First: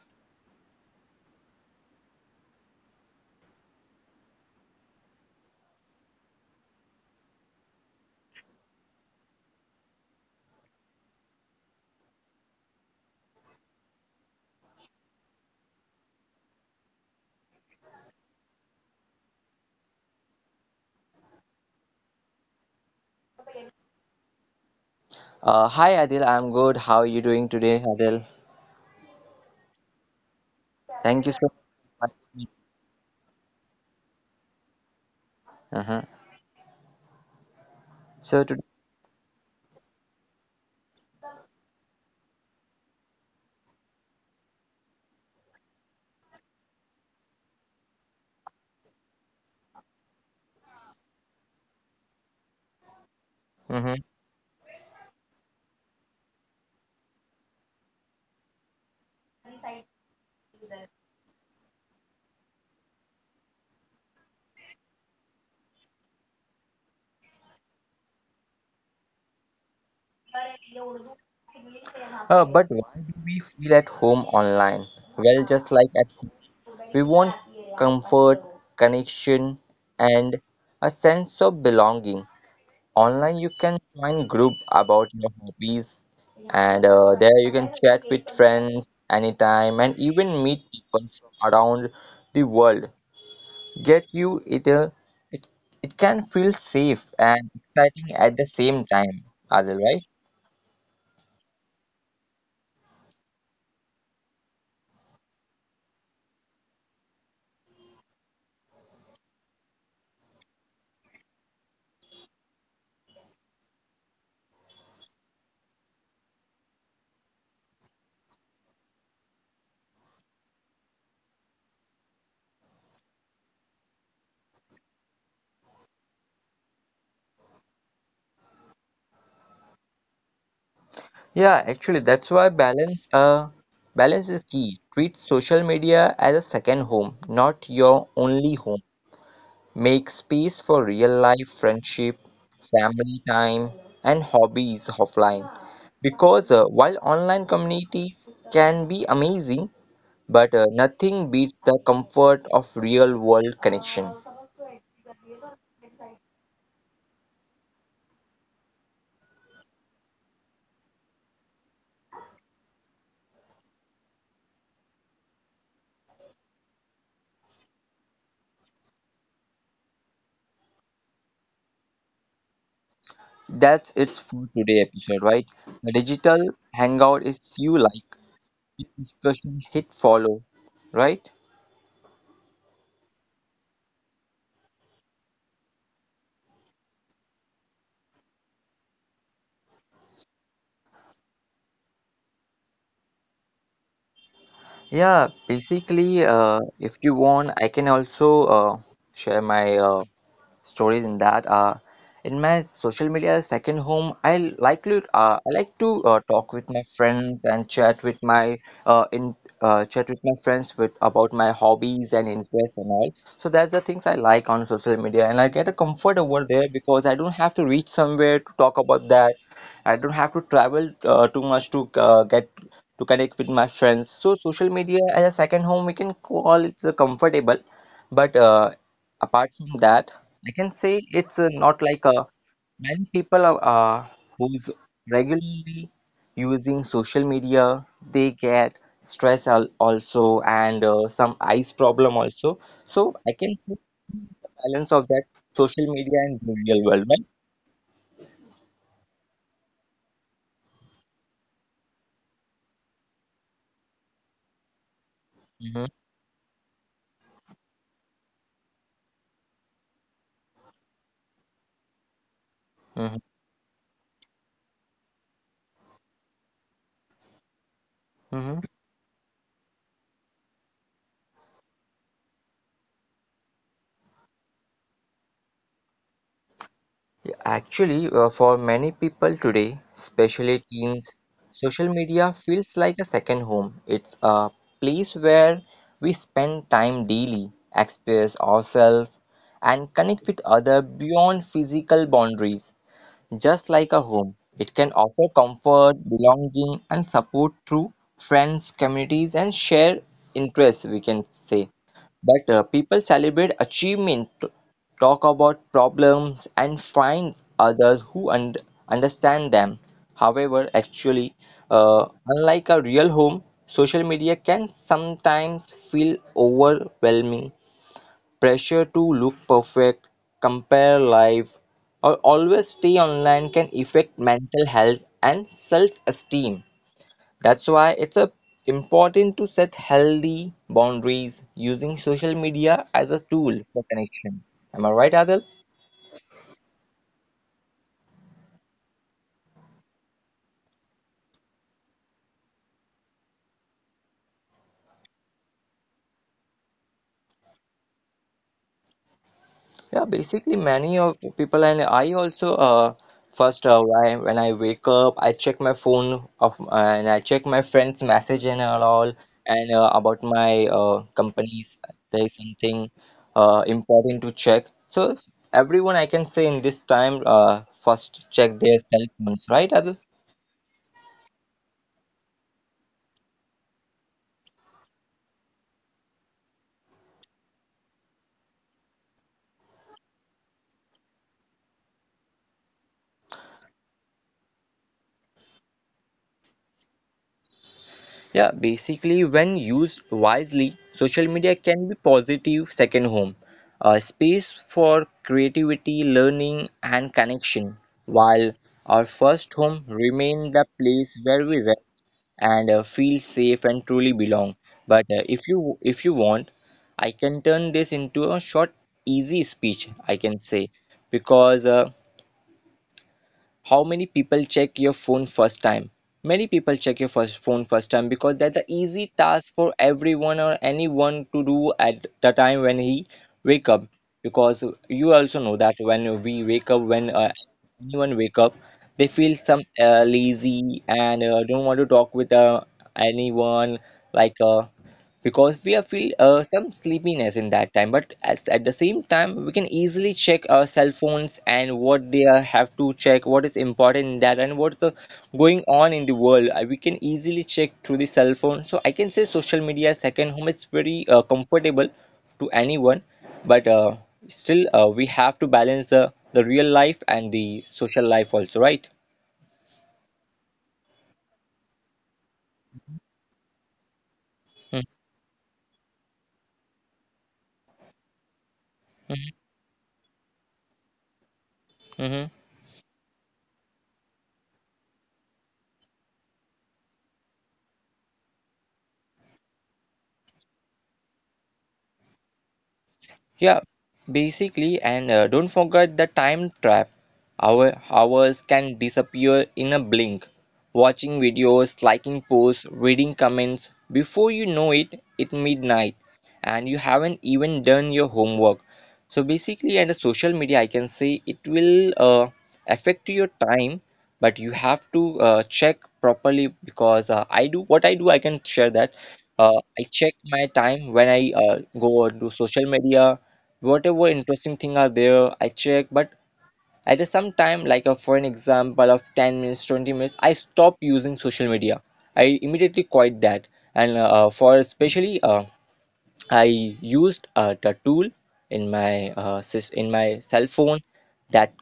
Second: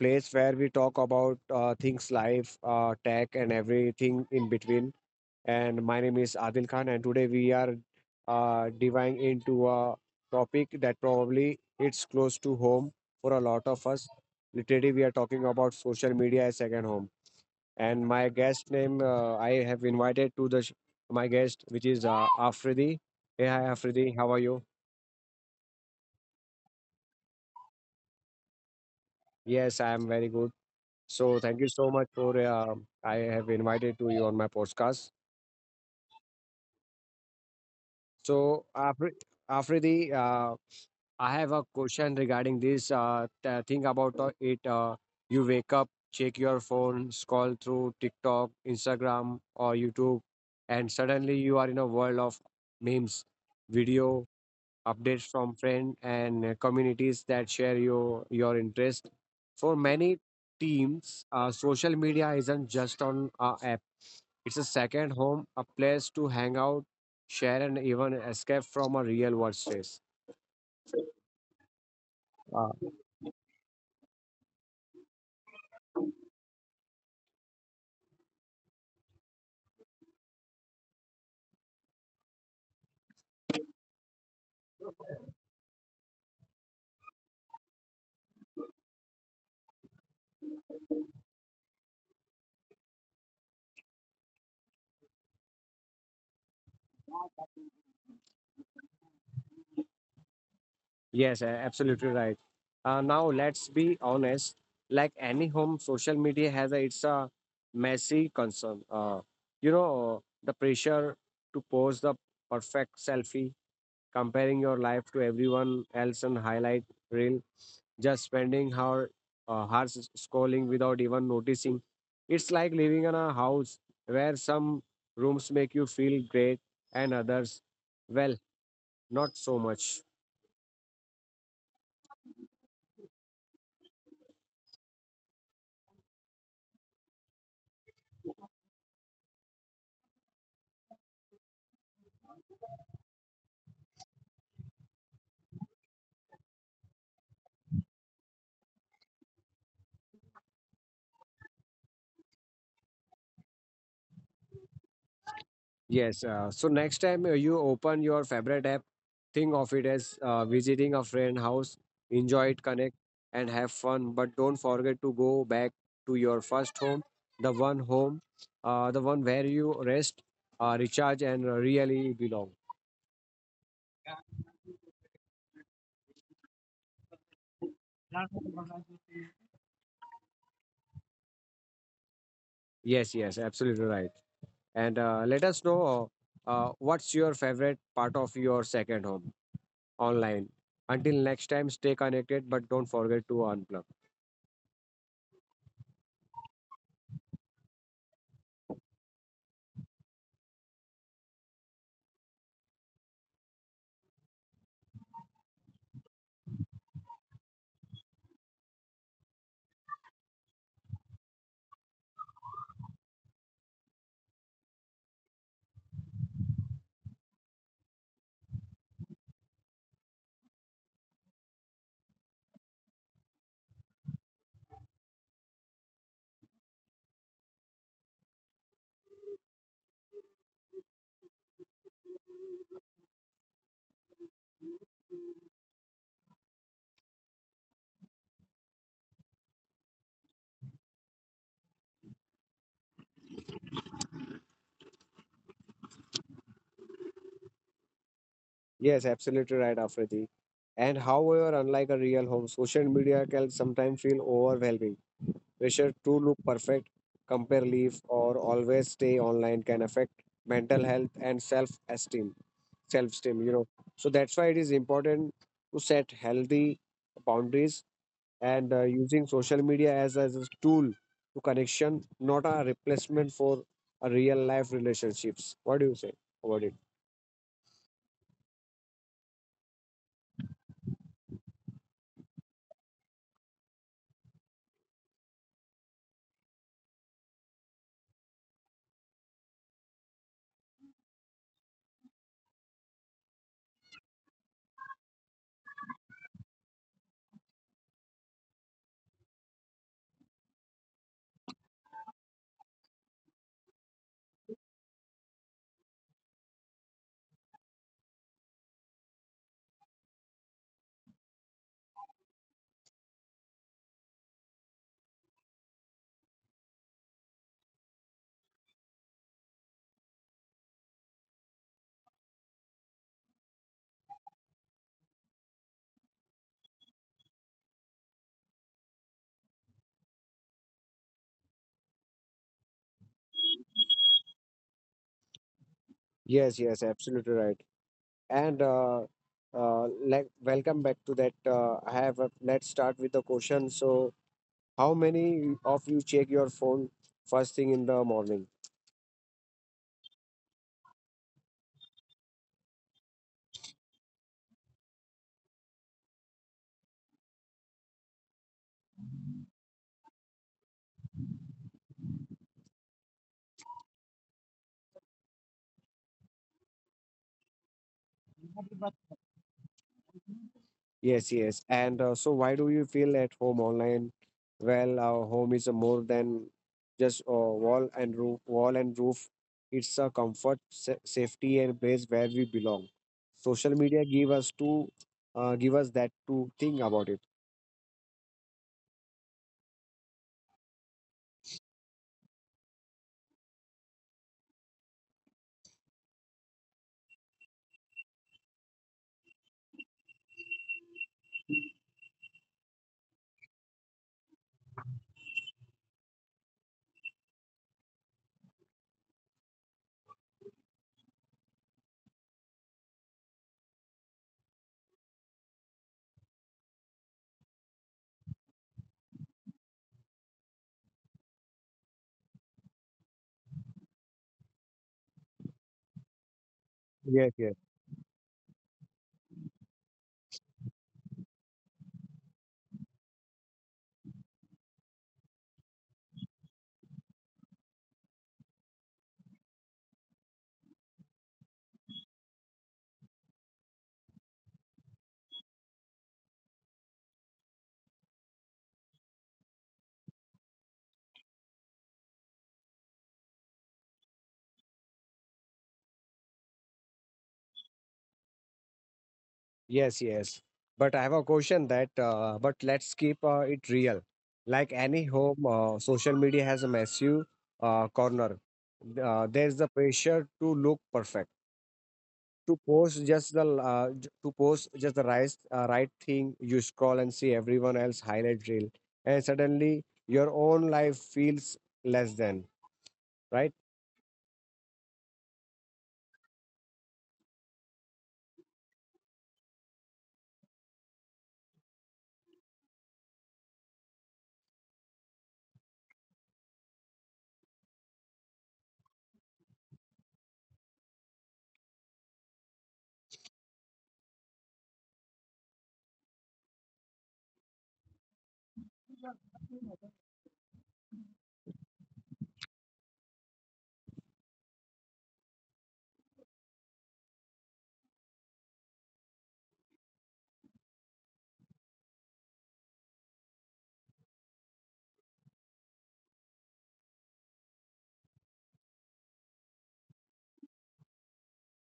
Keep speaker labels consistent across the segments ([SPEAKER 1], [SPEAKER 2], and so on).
[SPEAKER 1] place where we talk about things life, tech, and everything in between. And my name is Adil Khan, and today we are diving into a topic that probably it's close to home for a lot of us. Literally, we are talking about social media as second home and my guest name, I have invited to my guest, which is Afridi. Hey, hi Afridi, how are you?
[SPEAKER 2] Hi Adil, I'm good. How are you doing today, Adil?
[SPEAKER 1] Yes, I am very good. So
[SPEAKER 2] Thank you
[SPEAKER 1] thank
[SPEAKER 2] so
[SPEAKER 1] you so much
[SPEAKER 2] much.
[SPEAKER 1] for, I have invited to you on my podcast.
[SPEAKER 2] Uh-huh. So
[SPEAKER 1] So
[SPEAKER 2] today,
[SPEAKER 1] Afridi, I have a question regarding this thing about it. You wake up, check your phone, scroll through TikTok, Instagram, or YouTube, and suddenly you are in a world of memes
[SPEAKER 2] mhm,
[SPEAKER 1] video updates from friends and communities that share your interest. For many teams, social media isn't just on a app. It's a second home, a place to hang out, share, and even escape from a real world stress. Uh,
[SPEAKER 2] but why do we feel at home online? Well, just like at home, we want comfort, connection, and a sense of belonging. Online, you can join group about your hobbies, and there you can chat with friends anytime, and even meet people from around the world. Yet you it, it It can feel safe and exciting at the same time, Adil, right?
[SPEAKER 1] yes, absolutely right. Now let's be honest. Like any home, social media has, it's a messy concern. You know the pressure to post the perfect selfie comparing your life to everyone else and highlight reel, just spending our hours scrolling without even noticing. It's like living in a house where some rooms make you feel great and others, well, not so much.
[SPEAKER 2] Yeah, actually that's why balance is key. Treat social media as a second home, not your only home. Make space for real life friendship, family time, and hobbies offline. Because while online communities can be amazing, but nothing beats the comfort of real world connection.
[SPEAKER 1] Yes. So next time, you open your favorite app, think of it as visiting a friend house. Enjoy it, connect, and have fun. But don't forget to go back to your first home, the one where you rest, recharge, and really belong.
[SPEAKER 2] That's it for today episode, right? The digital hangout is you like the discussion hit follow, right?
[SPEAKER 1] Yes. Yes. Absolutely right. And let us know, what's your favorite part of your second home online. Until next time, stay connected, but don't forget to unplug.
[SPEAKER 2] Yeah, basically, if you want, I can also share my stories in that. In my social media second home, I like to talk with my friends and chat with my in chat with my friends with about my hobbies and interests and all. So that's the things I like on social media, and I get a comfort over there because I don't have to reach somewhere to talk about that. I don't have to travel too much to get to connect with my friends. So social media as a second home, we can call it's the comfortable. But apart from that, I can say it's not like many people are who's regularly using social media. They get stress al also and some eyes problem also. So I can see balance of that social media and the real world, right?
[SPEAKER 1] Yes, absolutely right, Afridi. And however, unlike a real home, social media can sometimes feel overwhelming. Pressure
[SPEAKER 2] Mm-hmm.
[SPEAKER 1] to look perfect, compare life, or always stay online can affect mental health and self-esteem.
[SPEAKER 2] Mm-hmm.
[SPEAKER 1] Self-esteem, you know. So that's why it is important to set healthy boundaries and
[SPEAKER 2] Mm-hmm.
[SPEAKER 1] uh, using social media as a tool to connection, not a replacement for a real life relationships. What do you say about it?
[SPEAKER 2] Actually, for many people today, especially teens, social media feels like a second home. It's a place where we spend time daily, express ourselves, and connect with others beyond physical boundaries. Just like a home, it can offer comfort, belonging, and support through friends, communities, and shared interests, we can say. But people celebrate achievement, talk about problems, and find others who understand them. However, actually, unlike a real home, social media can sometimes feel overwhelming. Pressure to look perfect, compare life, or always stay online can affect mental health and self-esteem. That's why it's a important to set healthy boundaries using social media as a tool for connection. Am I right, Adil?
[SPEAKER 1] Yes, yes, absolutely right. And like welcome back to that. I have a, let's start with the question. So how many of you check your phone first thing in the morning?
[SPEAKER 2] Yeah, basically many of people and I also first when I wake up I check my phone of and I check my friends message and all, and about my companies there is something important to check, so everyone I can say in this time first check their cell phones, right Adil?
[SPEAKER 1] Yes, yes. And so why do you feel at home online? Well, our home is a more than just a wall and roof, wall and roof. It's a comfort, safety, and place where we belong. Social media give us to, give us that to think about it.
[SPEAKER 2] Yeah, basically, when used wisely, social media can be positive second home, a space for creativity, learning, and connection, while our first home remain the place where we rest and feel safe and truly belong. But if you want, I can turn this into a short, easy speech, I can say, because how many people check your phone first time, many people check your first phone first time because that's an easy task for everyone or anyone to do at the time when he wake up, because you also know that when we wake up when
[SPEAKER 1] Yes, yes.
[SPEAKER 2] anyone wake up they feel some lazy and don't want to talk with anyone like uh, because we are feel some sleepiness in that time, but at the same time we can easily check our cell phones and what they are, have to check what is important in that and what's the going on in the world. We can easily check through the cell phone, so I can say social media second home is very comfortable to anyone, but still we have to balance the real life and the social life also, right?
[SPEAKER 1] Yes, yes. But I have a question that, but let's keep it real. Like any home, social media has a massive corner. There's the pressure to look perfect,
[SPEAKER 2] Mm-hmm.
[SPEAKER 1] to post just to post just the right thing. You scroll and see everyone else highlight reel, and suddenly your own life feels less than. Right?
[SPEAKER 2] Yeah, basically, and don't forget the time trap. Our hours can disappear in a blink. Watching videos, liking posts, reading comments, before you know it, it's midnight and you haven't even done your homework. So basically and the social media I can say it will affect your time, but you have to check properly, because I do what I do, I can share that. I check my time when I go on to social media, whatever interesting thing are there I check, but at a some time like for an example of 10 minutes 20 minutes I stop using social media, I immediately quit that. And for especially I used the tool in my uh, in my cell phone that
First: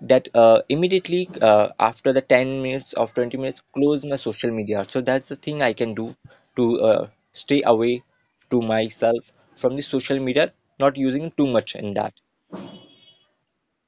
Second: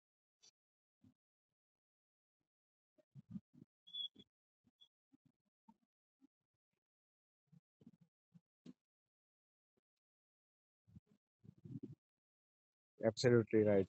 [SPEAKER 2] that immediately after the 10 minutes of 20 minutes close my social media. So that's the thing I can do to stay away to myself from the social media, not using too much in that.
[SPEAKER 1] Absolutely right.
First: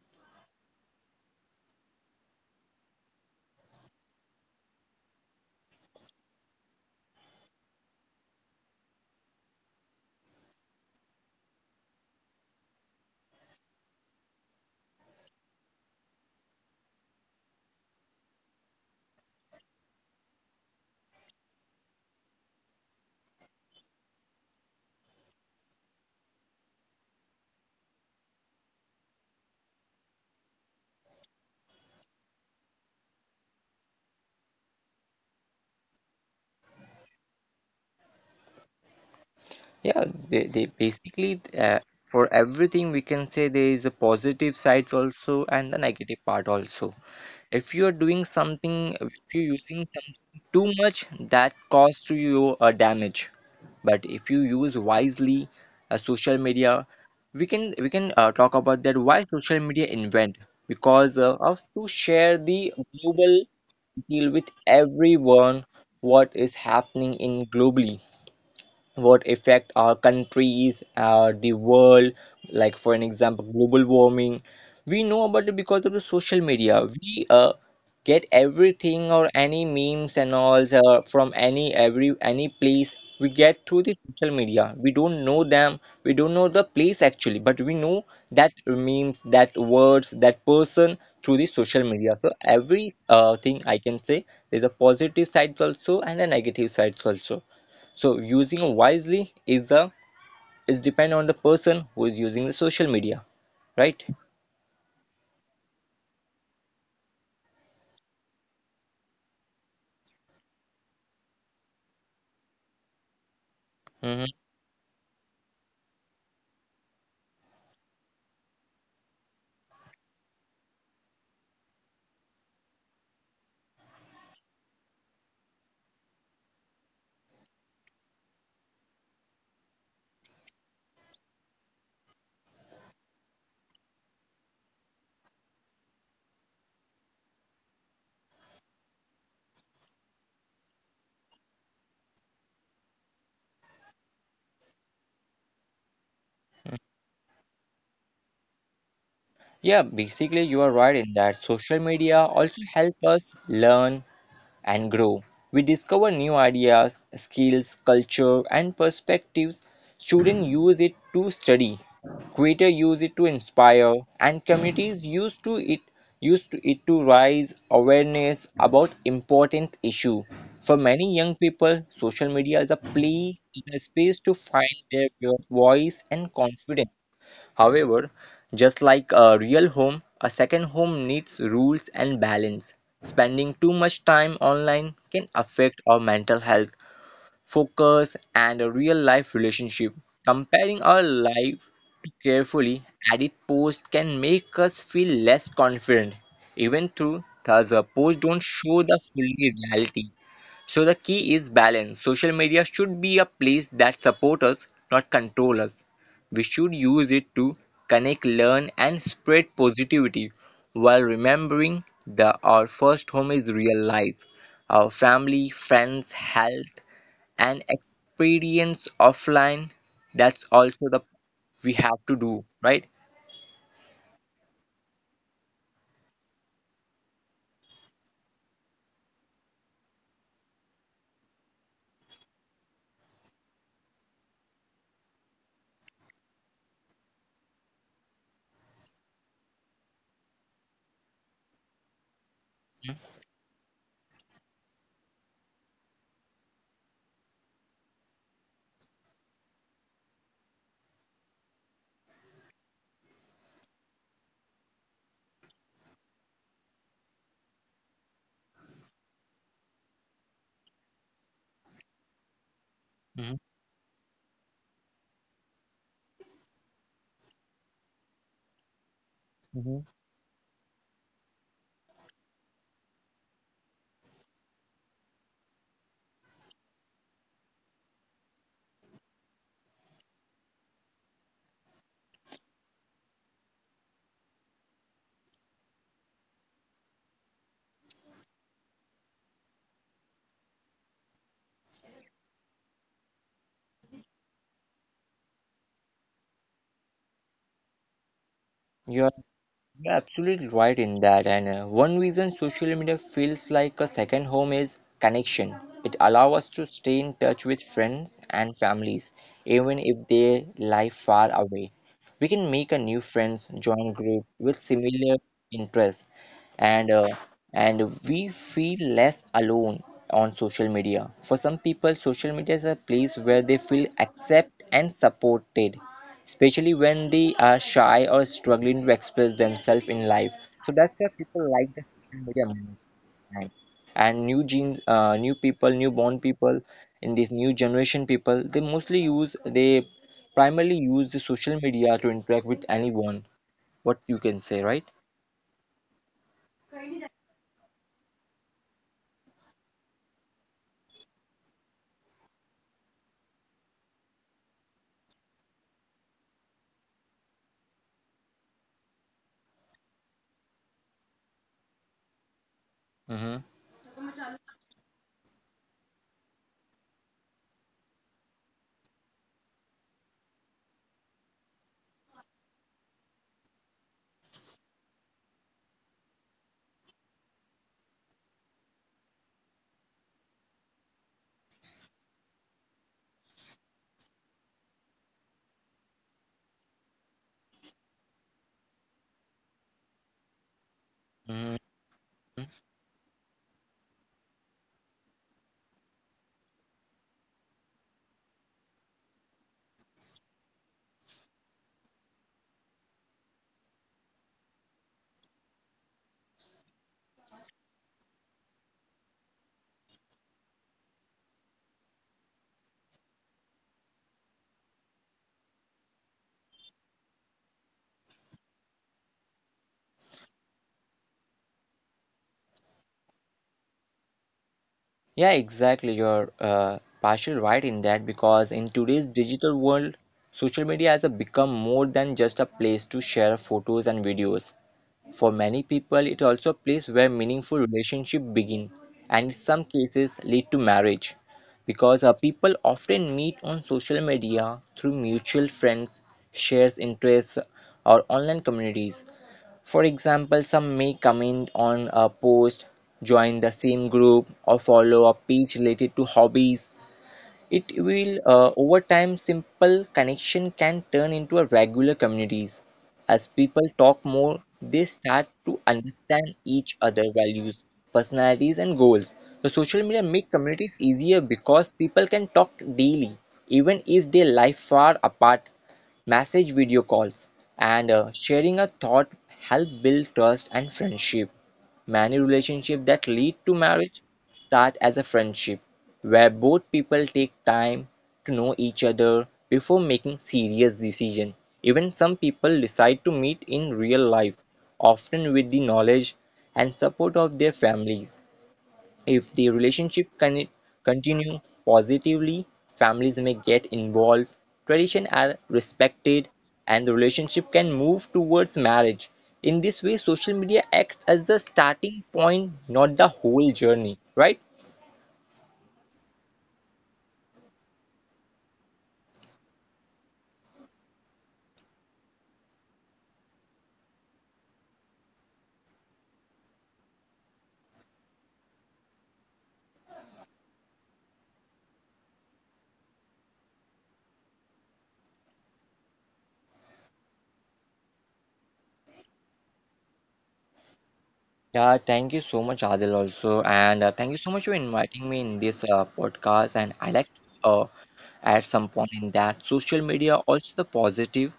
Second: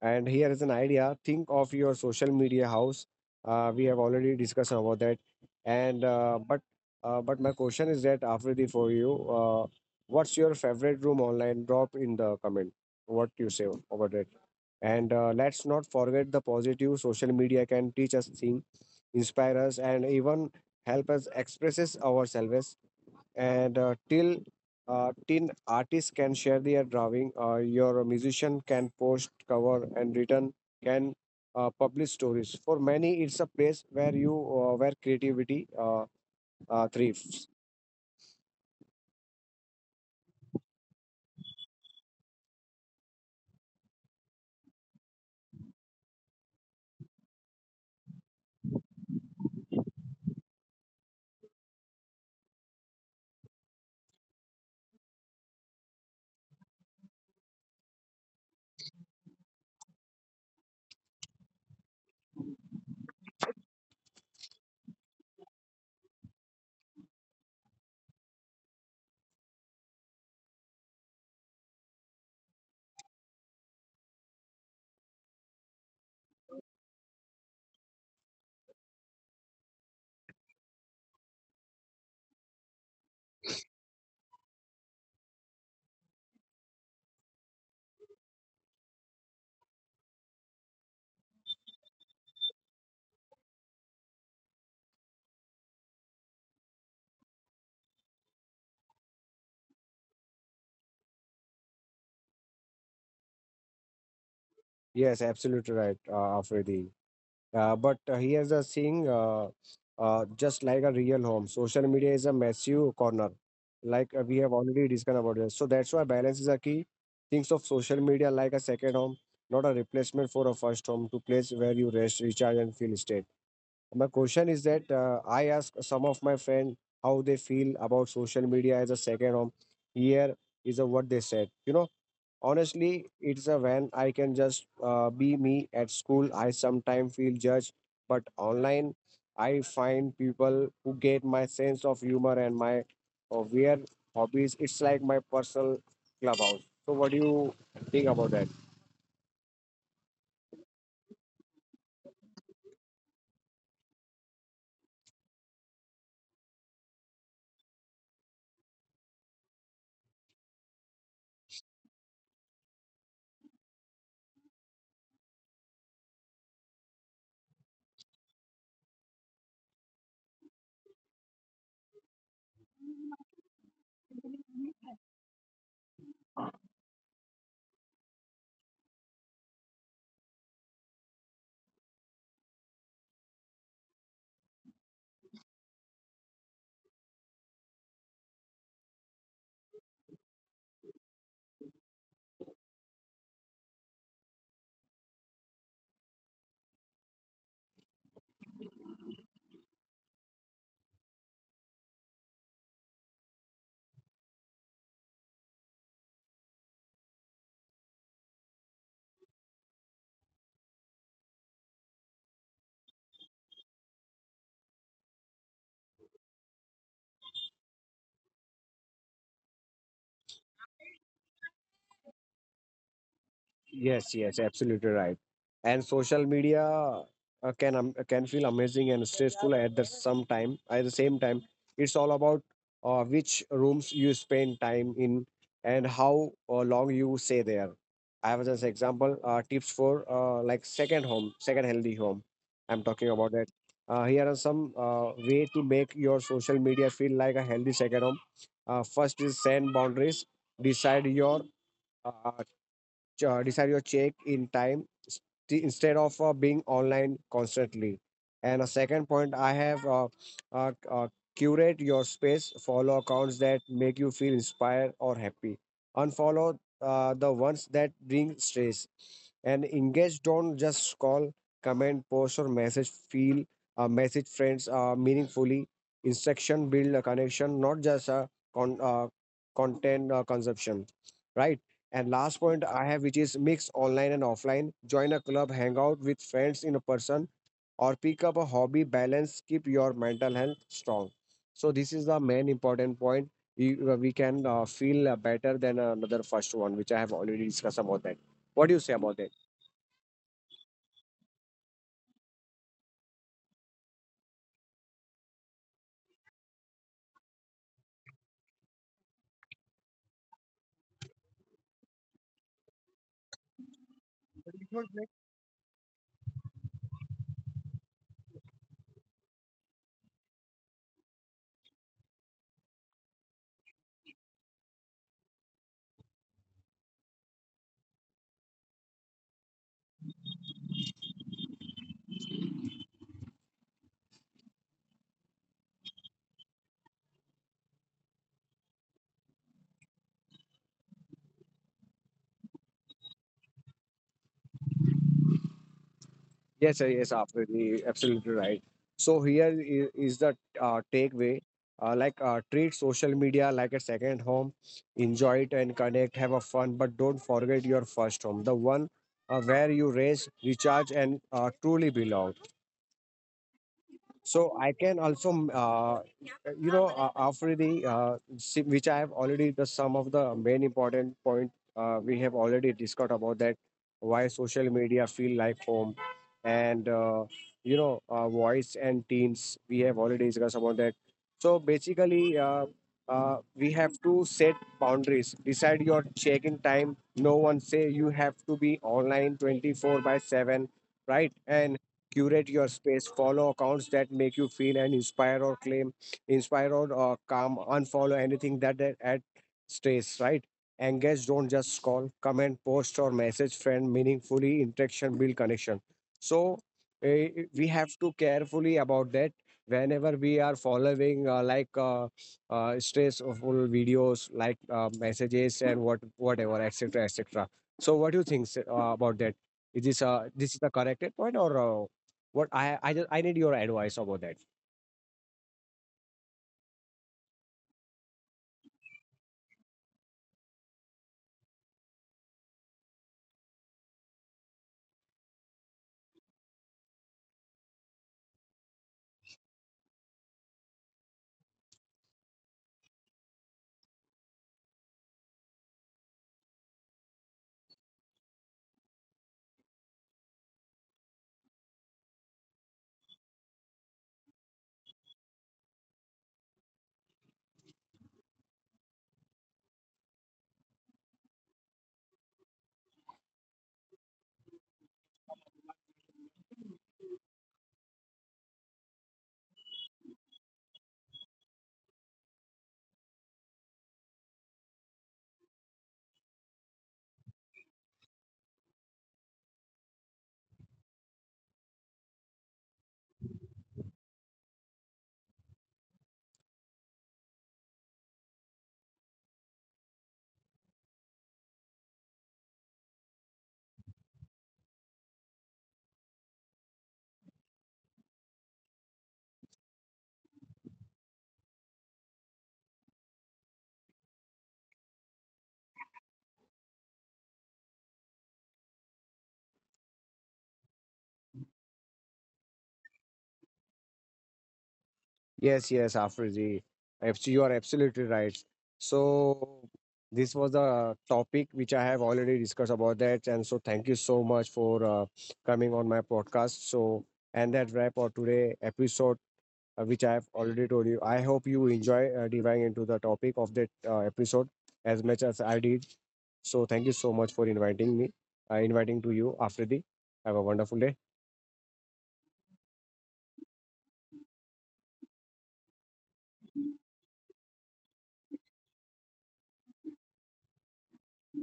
[SPEAKER 1] And here is an idea: think of your social media house. We have already discussed about that. And but my question is that Afridi for you, what's your favorite room online? Drop in the comment what you say about it. And let's not forget the positive social media can teach us things, inspire us, and even help us express ourselves and till tin artists can share their drawing, your musician can post cover and written can publish stories for many it's a place where you where creativity thrives.
[SPEAKER 2] Yeah, they basically for everything we can say there is a positive side also and the negative part also. If you're doing something, if you're using something too much that causes you a damage, but if you use wisely social media, we can talk about that why social media invent, because of to share the global deal with everyone, what is happening in globally, what affect our countries the world, like for an example global warming, we know about it because of the social media, we get everything or any memes and all from any every any place, we get through the social media, we don't know them, we don't know the place actually, but we know that memes, that words, that person through the social media. So every thing I can say there's a positive side also and a negative sides also, so using wisely is the is depend on the person who is using the social media, right?
[SPEAKER 1] Yes, absolutely right, Afridi. But here's the thing, just like a real home, social media is a massive corner. Like
[SPEAKER 2] Mhm.
[SPEAKER 1] we have already discussed about this. So that's why balance is a key. Thinks of social media like a second home, not a replacement for a first home to place where you rest, recharge, and feel state. My question is that I ask some of my friends how they feel about social media as a second home. Here is what they said. You know, honestly, it's a when I can just be me at school. I sometimes feel judged, but online, I find people who get my sense of humor and my weird hobbies. It's like my personal clubhouse. So, what do you think about that?
[SPEAKER 2] Yeah, basically you are right in that, social media also help us learn and grow. We discover new ideas, skills, culture, and perspectives. Students use it to study, creators use it to inspire, and communities use to it to raise awareness about important issue. For many young people, social media is a play, is a space to find their real voice and confidence. However, just like a real home, a second home needs rules and balance. Spending too much time online can affect our mental health, focus, and a real life relationship. Comparing our life too carefully, edit posts can make us feel less confident, even though thus a post don't show the full reality. So the key is balance. Social media should be a place that supports us, not controls us. We should use it to connect, learn, and spread positivity while remembering that our first home is real life, our family, friends, health, and experience offline. That's also the we have to do, right?
[SPEAKER 1] Yes, yes, absolutely right. And social media can feel amazing and stressful at the some time. At the same time, it's all about which rooms you spend time in and how long you stay there. I have just example tips for like second home, second healthy home. I'm talking about that. Here are some way to make your social media feel like a healthy second home. First is set boundaries. Decide your uh, decide your check in time instead of being online constantly. And a second point, I have uh, uh, curate your space, follow accounts that make you feel inspired or happy, unfollow the ones that bring stress, and
[SPEAKER 2] Hmm.
[SPEAKER 1] engage. Don't just call, comment, post, or message. Feel Message friends meaningfully. Instruction build a connection, not just a con- uh, content consumption, right? And last point I have, which is mix online and offline. Join a club, hang out with friends in a person, or pick up a hobby, balance, keep your mental health strong. So, this is the main important point. We can feel better than another first one, which I have already discussed about that. What do you say about that?
[SPEAKER 2] You're absolutely right in that. And one reason social media feels like a second home is connection. It allows us to stay in touch with friends and families, even if they live far away. We can make a new friends, join group with similar interests, and and we feel less alone on social media. For some people social media is a place where they feel accepted and supported, especially when they are shy or struggling to express themselves in life, so that's why people like the social media most of this time. And new people newborn people in this new generation people, they primarily use the social media to interact with anyone, what you can say, right?
[SPEAKER 1] Yes, sir, yes, absolutely, absolutely right. So here is the takeaway: like treat social media like a second home, enjoy it and connect, have a fun, but don't forget your first home, the one where you raise, recharge, and truly belong.
[SPEAKER 2] Mm-hmm.
[SPEAKER 1] So I can also, you know, after which I have already the some of the main important point we have already discussed about that why social media feel like home, and you know, voice and teens we have already discussed about that. So basically, we have to set boundaries, decide your check-in time. No one say you have to be online 24/7, right?
[SPEAKER 2] Mm-hmm.
[SPEAKER 1] And curate your space, follow accounts that make you feel and inspire or claim, inspire or calm, unfollow anything that at stress, right? Engage, don't just call, comment, post, or message friend meaningfully, interaction build connection. So eh, we have to carefully about that whenever we are following stressful videos like messages and what whatever etc etc. So what do you think, sir, about that? Is this this is the correct point or what I just, I need your advice about that.
[SPEAKER 2] Yeah, exactly. You're partially right in that, because in today's digital world, social media has a become more than just a place to share photos and videos. For many people, it also a place where meaningful relationships begin, and in some cases lead to marriage, because people often meet on social media through mutual friends, shares interests, or online communities. For example, some may comment on a post, join the same group, or follow a page related to hobbies. It will, over time, simple connection can turn into a regular communities. As people talk more, they start to understand each other values, personalities, and goals. The social media make communities easier because people can talk daily, even if they live far apart. Message video calls, and sharing a thought help build trust and friendship. Many relationships that lead to marriage start as a friendship where both people take time to know each other before making serious decision. Even some people decide to meet in real life, often with the knowledge and support of their families. If the relationship can continue positively, families may get involved, traditions are respected, and the relationship can move towards marriage. In this way, social media acts as the starting point, not the whole journey, right?
[SPEAKER 1] Yes, yes, Afriji. You are absolutely right. So this was the topic which I have already discussed about that, and so thank you so much for coming on my podcast. So and that wrap for today episode, which I have already told you. I hope you enjoy diving into the topic of that episode as much as I did. So thank you so much for inviting me, inviting to you, Afridi. Have a wonderful day.
[SPEAKER 2] Yeah, thank you so much, Adil, also. And thank you so much for inviting me in this podcast. And I like to at some point in that social media also the positive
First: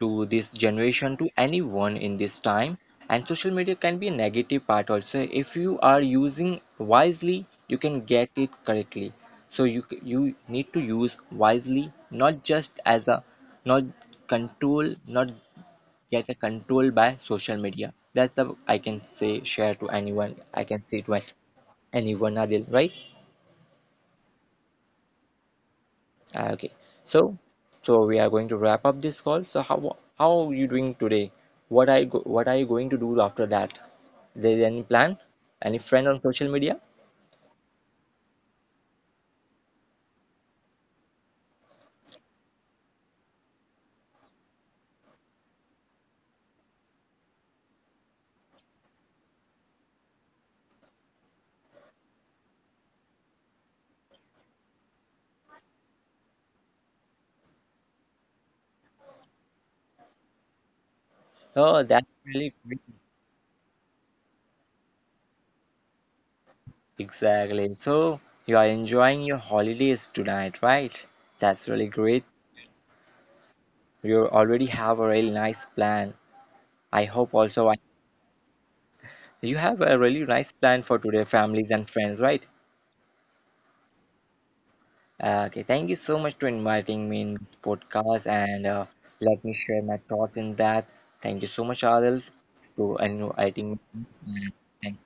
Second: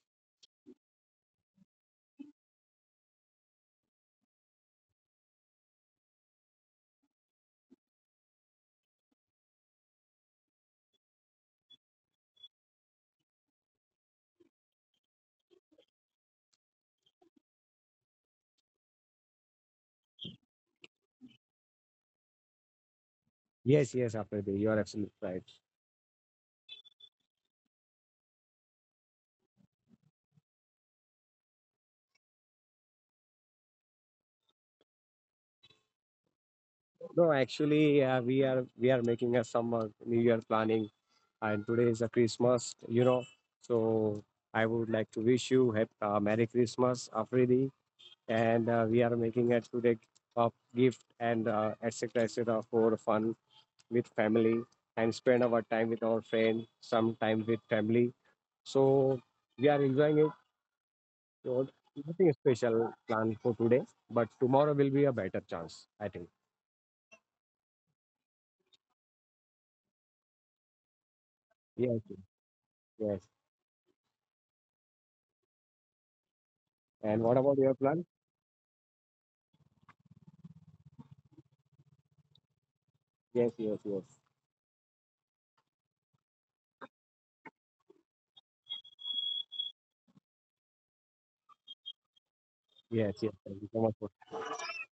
[SPEAKER 2] to this generation to anyone in this time, and social media can be a negative part also. If you are using wisely you can get it correctly, so you need to use wisely, not just as a not control, not get a control by social media. That's the I can say share to anyone, I can say to anyone Adil, right?
[SPEAKER 1] Yes, yes, Afridi, you are absolutely right.
[SPEAKER 2] Ah, okay. So, so we are going to wrap up this call. So how are you doing today? What are you going to do after that? There is any plan? Any friend on social media?
[SPEAKER 1] No, actually, we are making a summer New Year planning, and today is a Christmas, you know. So I would like to wish you Merry Christmas, Afridi, and we are making a today gift and etc. etc. for fun with family and spend our time with our friend, some time with family. So we are enjoying it. So
[SPEAKER 2] Oh, that's
[SPEAKER 1] nothing
[SPEAKER 2] really great.
[SPEAKER 1] special planned for today, but tomorrow will be a better chance, I think.
[SPEAKER 2] Exactly. So you are enjoying your holidays tonight, right? That's really
[SPEAKER 1] Yes,
[SPEAKER 2] great.
[SPEAKER 1] yes.
[SPEAKER 2] You already have a really nice plan. I hope
[SPEAKER 1] And what
[SPEAKER 2] also
[SPEAKER 1] about
[SPEAKER 2] I,
[SPEAKER 1] your plan?
[SPEAKER 2] you have a really nice plan for today, families and friends, right?
[SPEAKER 1] Yes, yes, yes.
[SPEAKER 2] Okay, thank you so much for inviting me in this podcast and let me share my thoughts in that. Thank you so much, Adil, for
[SPEAKER 1] Yes, yes.
[SPEAKER 2] inviting
[SPEAKER 1] Thank
[SPEAKER 2] me.
[SPEAKER 1] you so much
[SPEAKER 2] And
[SPEAKER 1] for
[SPEAKER 2] thank